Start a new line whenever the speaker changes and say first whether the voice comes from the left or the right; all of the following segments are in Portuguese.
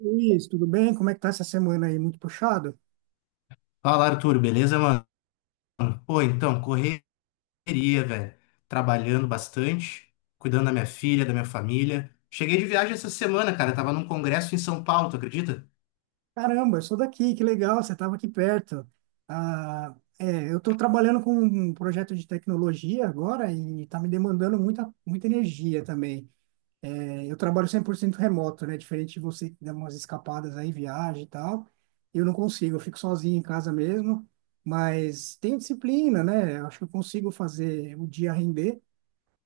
right: Luiz, tudo bem? Como é que tá essa semana aí? Muito puxado?
left: Fala, Arthur, beleza, mano? Pô, então, correria, velho. Trabalhando bastante, cuidando da minha filha, da minha família. Cheguei de viagem essa semana, cara. Tava num congresso em São Paulo, tu acredita?
right: Caramba, eu sou daqui, que legal, você estava aqui perto. Ah, é, eu estou trabalhando com um projeto de tecnologia agora e está me demandando muita, muita energia também. É, eu trabalho 100% remoto, né? Diferente de você que dá umas escapadas aí, viagem e tal. Eu não consigo, eu fico sozinho em casa mesmo, mas tenho disciplina, né? Eu acho que eu consigo fazer o dia render.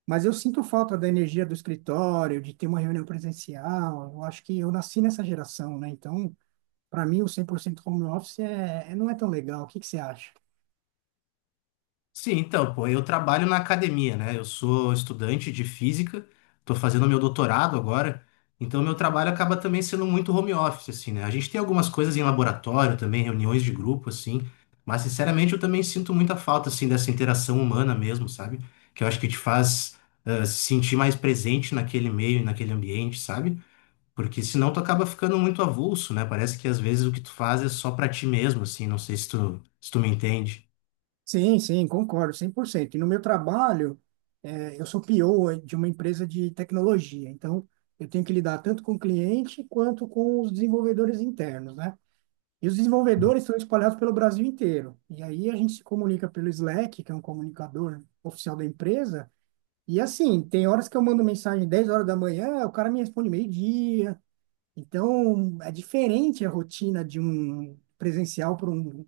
right: Mas eu sinto falta da energia do escritório, de ter uma reunião presencial. Eu acho que eu nasci nessa geração, né? Então, para mim, o 100% home office não é tão legal. O que que você acha?
left: Sim, então, pô, eu trabalho na academia, né? Eu sou estudante de física, tô fazendo meu doutorado agora, então meu trabalho acaba também sendo muito home office, assim, né? A gente tem algumas coisas em laboratório também, reuniões de grupo, assim, mas sinceramente eu também sinto muita falta, assim, dessa interação humana mesmo, sabe? Que eu acho que te faz se sentir mais presente naquele meio e naquele ambiente, sabe? Porque senão tu acaba ficando muito avulso, né? Parece que às vezes o que tu faz é só pra ti mesmo, assim, não sei se tu, se tu me entende.
right: Sim, sim, concordo, 100%. E no meu trabalho, eu sou PO de uma empresa de tecnologia. Então, eu tenho que lidar tanto com o cliente quanto com os desenvolvedores internos, né? E os desenvolvedores estão espalhados pelo Brasil inteiro. E aí a gente se comunica pelo Slack, que é um comunicador oficial da empresa. E assim, tem horas que eu mando mensagem 10 horas da manhã, o cara me responde meio-dia. Então, é diferente a rotina de um presencial para um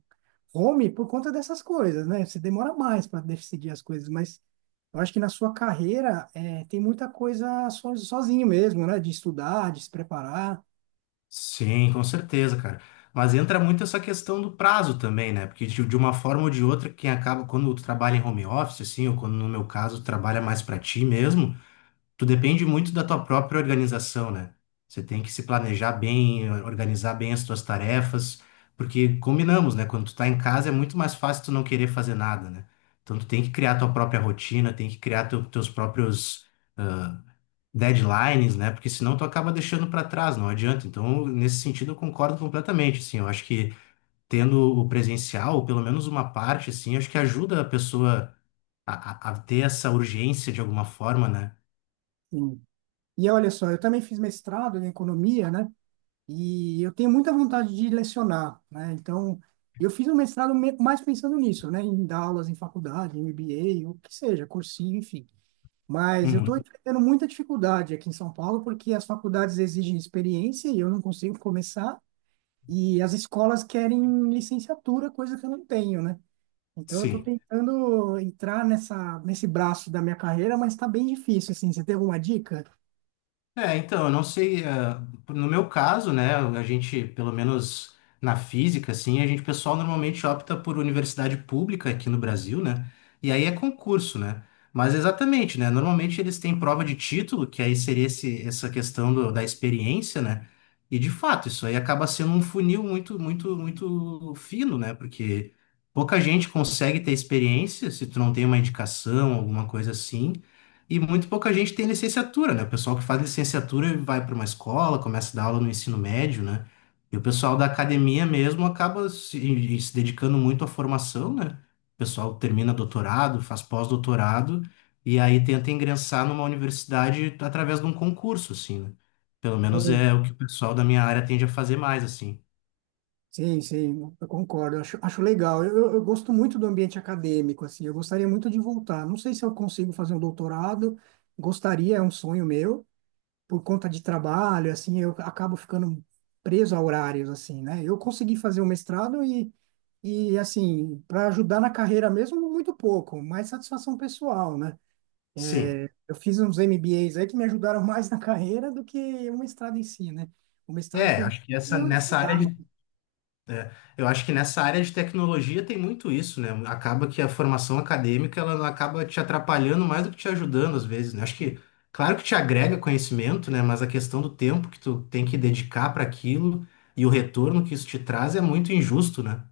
right: home por conta dessas coisas, né? Você demora mais para decidir as coisas, mas eu acho que na sua carreira é, tem muita coisa sozinho mesmo, né? De estudar, de se preparar.
left: Sim, com certeza, cara. Mas entra muito essa questão do prazo também, né? Porque de uma forma ou de outra, quem acaba, quando tu trabalha em home office, assim, ou quando no meu caso, tu trabalha mais pra ti mesmo, tu depende muito da tua própria organização, né? Você tem que se planejar bem, organizar bem as tuas tarefas, porque combinamos, né? Quando tu tá em casa é muito mais fácil tu não querer fazer nada, né? Então tu tem que criar tua própria rotina, tem que criar teus próprios deadlines, né? Porque senão tu acaba deixando para trás, não adianta. Então, nesse sentido, eu concordo completamente, assim. Eu acho que tendo o presencial, ou pelo menos uma parte, assim, acho que ajuda a pessoa a ter essa urgência de alguma forma, né?
right: Sim. E olha só, eu também fiz mestrado em economia, né? E eu tenho muita vontade de lecionar, né? Então, eu fiz um mestrado mais pensando nisso, né? Em dar aulas em faculdade, em MBA, o que seja, cursinho, enfim. Mas eu estou
left: Uhum.
right: enfrentando muita dificuldade aqui em São Paulo porque as faculdades exigem experiência e eu não consigo começar. E as escolas querem licenciatura, coisa que eu não tenho, né? Então, eu estou
left: Sim.
right: tentando entrar nesse braço da minha carreira, mas está bem difícil, assim. Você tem alguma dica?
left: É, então, eu não sei, no meu caso, né, a gente, pelo menos na física, assim, a gente, o pessoal normalmente opta por universidade pública aqui no Brasil, né, e aí é concurso, né, mas exatamente, né, normalmente eles têm prova de título, que aí seria esse, essa questão da experiência, né, e de fato, isso aí acaba sendo um funil muito, muito, muito fino, né, porque pouca gente consegue ter experiência se tu não tem uma indicação, alguma coisa assim, e muito pouca gente tem licenciatura, né? O pessoal que faz licenciatura vai para uma escola, começa a dar aula no ensino médio, né? E o pessoal da academia mesmo acaba se dedicando muito à formação, né? O pessoal termina doutorado, faz pós-doutorado, e aí tenta ingressar numa universidade através de um concurso, assim, né? Pelo menos é o que o pessoal da minha área tende a fazer mais, assim.
right: Sim, sim, eu concordo, eu acho legal. Eu gosto muito do ambiente acadêmico, assim, eu gostaria muito de voltar. Não sei se eu consigo fazer um doutorado, gostaria, é um sonho meu, por conta de trabalho, assim, eu acabo ficando preso a horários, assim, né? Eu consegui fazer um mestrado e assim, para ajudar na carreira mesmo, muito pouco, mais satisfação pessoal, né?
left: Sim.
right: Eu fiz uns MBAs aí que me ajudaram mais na carreira do que o mestrado em si, né? O mestrado
left: É,
right: foi
left: acho que essa,
right: eu
left: nessa área
right: estudar.
left: de É, eu acho que nessa área de tecnologia tem muito isso, né? Acaba que a formação acadêmica ela acaba te atrapalhando mais do que te ajudando às vezes, né? Acho que, claro que te agrega conhecimento, né? Mas a questão do tempo que tu tem que dedicar para aquilo e o retorno que isso te traz é muito injusto, né?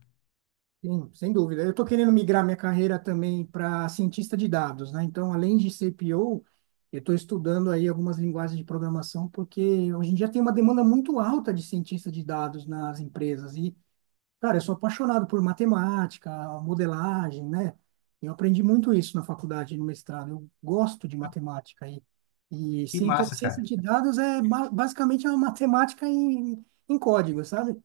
right: Sim, sem dúvida. Eu estou querendo migrar minha carreira também para cientista de dados, né? Então, além de CPO, eu estou estudando aí algumas linguagens de programação, porque hoje em dia tem uma demanda muito alta de cientista de dados nas empresas. E, cara, eu sou apaixonado por matemática, modelagem, né? Eu aprendi muito isso na faculdade, no mestrado. Eu gosto de matemática. E
left: Que
right: ciência,
left: massa,
right: ciência
left: cara.
right: de dados é basicamente é uma matemática em, em código, sabe?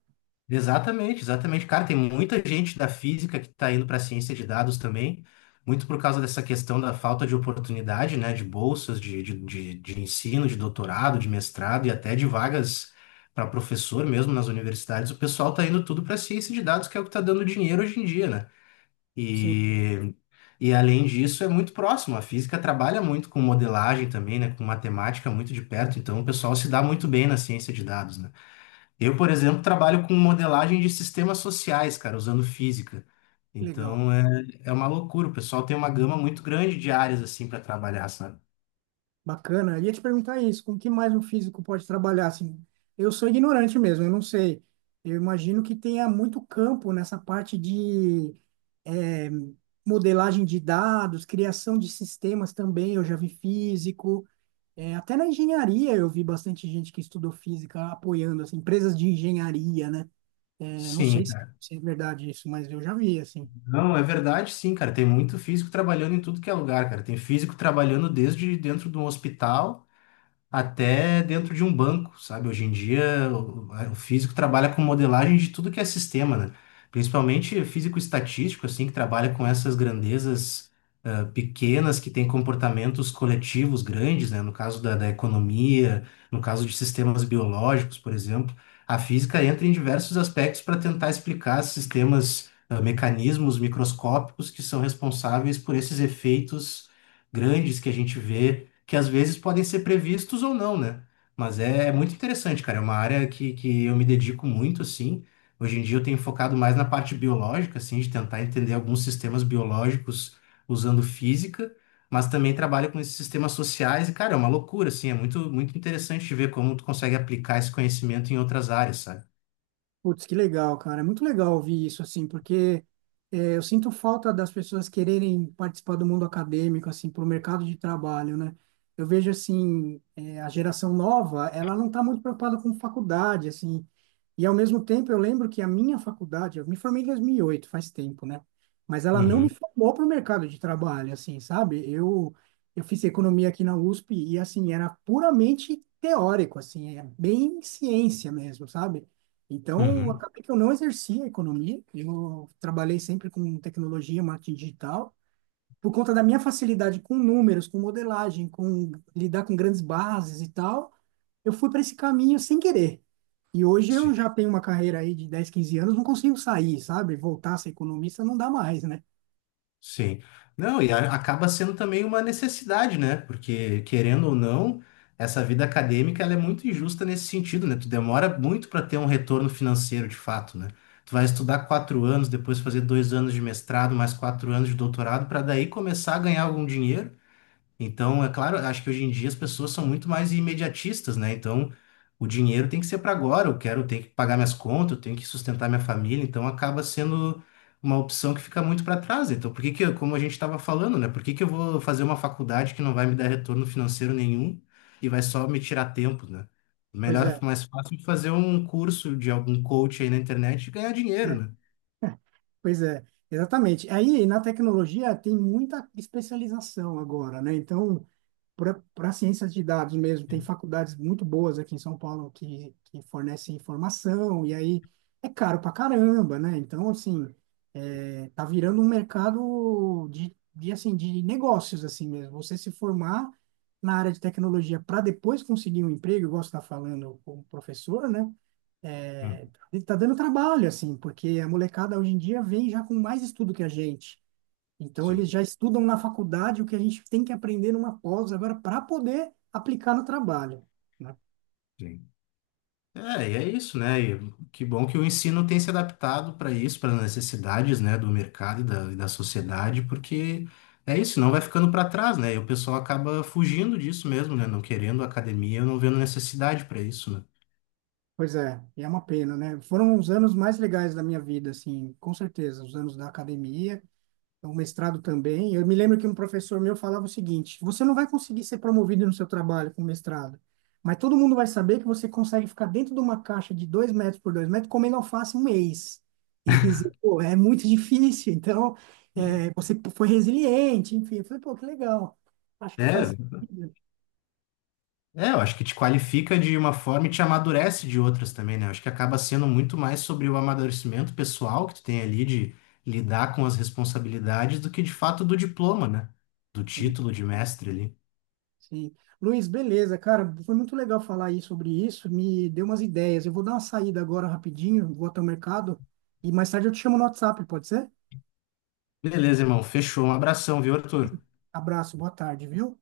left: Exatamente, exatamente. Cara, tem muita gente da física que está indo para a ciência de dados também, muito por causa dessa questão da falta de oportunidade, né, de bolsas de ensino, de doutorado, de mestrado e até de vagas para professor mesmo nas universidades. O pessoal está indo tudo para a ciência de dados, que é o que está dando dinheiro hoje em dia, né?
right: Sim,
left: E, e além disso, é muito próximo. A física trabalha muito com modelagem também, né, com matemática muito de perto, então o pessoal se dá muito bem na ciência de dados, né? Eu, por exemplo, trabalho com modelagem de sistemas sociais, cara, usando física.
right: legal.
left: Então é, é uma loucura. O pessoal tem uma gama muito grande de áreas assim para trabalhar, sabe?
right: Bacana. Eu ia te perguntar isso, com o que mais um físico pode trabalhar assim? Eu sou ignorante mesmo, eu não sei. Eu imagino que tenha muito campo nessa parte de eh, modelagem de dados, criação de sistemas também, eu já vi físico. Até na engenharia eu vi bastante gente que estudou física apoiando, assim, empresas de engenharia, né? Não
left: Sim,
right: sei se,
left: cara.
right: se é verdade isso, mas eu já vi, assim.
left: Não, é verdade, sim, cara. Tem muito físico trabalhando em tudo que é lugar, cara. Tem físico trabalhando desde dentro de um hospital, até dentro de um banco, sabe? Hoje em dia, o físico trabalha com modelagem de tudo que é sistema, né? Principalmente físico estatístico, assim, que trabalha com essas grandezas pequenas que têm comportamentos coletivos grandes, né? No caso da economia, no caso de sistemas biológicos, por exemplo, a física entra em diversos aspectos para tentar explicar sistemas, mecanismos microscópicos que são responsáveis por esses efeitos grandes que a gente vê, que às vezes podem ser previstos ou não, né? Mas é, é muito interessante, cara. É uma área que eu me dedico muito, assim. Hoje em dia eu tenho focado mais na parte biológica, assim, de tentar entender alguns sistemas biológicos usando física, mas também trabalho com esses sistemas sociais e, cara, é uma loucura, assim. É muito, muito interessante de ver como tu consegue aplicar esse conhecimento em outras áreas, sabe?
right: Putz, que legal, cara. É muito legal ouvir isso, assim, porque é, eu sinto falta das pessoas quererem participar do mundo acadêmico, assim, para o mercado de trabalho, né? Eu vejo, assim, é, a geração nova, ela não está muito preocupada com faculdade, assim, e ao mesmo tempo eu lembro que a minha faculdade, eu me formei em 2008, faz tempo, né? Mas ela não me
left: Uhum,
right: formou para o mercado de trabalho, assim, sabe? Eu fiz economia aqui na USP e, assim, era puramente teórico, assim, é bem ciência mesmo, sabe? Então,
left: uhum.
right: acabei que eu não exerci a economia, eu trabalhei sempre com tecnologia, marketing digital, por conta da minha facilidade com números, com modelagem, com lidar com grandes bases e tal, eu fui para esse caminho sem querer. E hoje eu
left: Sim.
right: já tenho uma carreira aí de 10, 15 anos, não consigo sair, sabe? Voltar a ser economista não dá mais, né?
left: Sim. Não, e acaba sendo também uma necessidade, né? Porque, querendo ou não, essa vida acadêmica ela é muito injusta nesse sentido, né? Tu demora muito para ter um retorno financeiro de fato, né? Tu vai estudar 4 anos, depois fazer 2 anos de mestrado, mais 4 anos de doutorado, para daí começar a ganhar algum dinheiro. Então, é claro, acho que hoje em dia as pessoas são muito mais imediatistas, né? Então, o dinheiro tem que ser para agora. Eu quero, eu tenho que pagar minhas contas, eu tenho que sustentar minha família. Então, acaba sendo uma opção que fica muito para trás. Então, por que que, como a gente estava falando, né? Por que que eu vou fazer uma faculdade que não vai me dar retorno financeiro nenhum e vai só me tirar tempo, né?
right: Pois
left: Melhor,
right: é,
left: mais fácil é fazer um curso de algum coach aí na internet e ganhar dinheiro,
right: é,
left: né?
right: pois é, exatamente. Aí na tecnologia tem muita especialização agora, né? Então, para ciências de dados mesmo, tem faculdades muito boas aqui em São Paulo que fornecem informação, e aí é caro pra caramba, né? Então, assim, é, tá virando um mercado de, assim, de negócios, assim mesmo. Você se formar na área de tecnologia para depois conseguir um emprego, igual você está falando como professor, né?
left: Hum,
right: É, tá dando trabalho, assim, porque a molecada hoje em dia vem já com mais estudo que a gente. Então, eles
left: sim,
right: já estudam na faculdade o que a gente tem que aprender numa pós agora para poder aplicar no trabalho, né?
left: sim. É, e é isso, né? E que bom que o ensino tem se adaptado para isso, para as necessidades, né, do mercado e da sociedade, porque é isso, não vai ficando para trás, né? E o pessoal acaba fugindo disso mesmo, né? Não querendo academia, não vendo necessidade para isso, né?
right: Pois é, e é uma pena, né? Foram os anos mais legais da minha vida, assim, com certeza, os anos da academia, o mestrado também. Eu me lembro que um professor meu falava o seguinte: você não vai conseguir ser promovido no seu trabalho com mestrado, mas todo mundo vai saber que você consegue ficar dentro de uma caixa de 2 metros por 2 metros comendo alface um mês. Ele quis dizer, pô, é muito difícil, então é, você foi resiliente, enfim. Eu falei, pô, que legal. Acho que
left: É,
right: faz sentido.
left: é, eu acho que te qualifica de uma forma e te amadurece de outras também, né? Eu acho que acaba sendo muito mais sobre o amadurecimento pessoal que tu tem ali de lidar com as responsabilidades do que de fato do diploma, né? Do
right: Sim,
left: título de mestre ali.
right: sim. Luiz, beleza, cara, foi muito legal falar aí sobre isso, me deu umas ideias. Eu vou dar uma saída agora rapidinho, vou até o mercado e mais tarde eu te chamo no WhatsApp, pode ser?
left: Beleza, irmão. Fechou. Um abração, viu, Arthur?
right: Abraço, boa tarde, viu?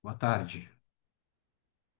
left: Boa tarde.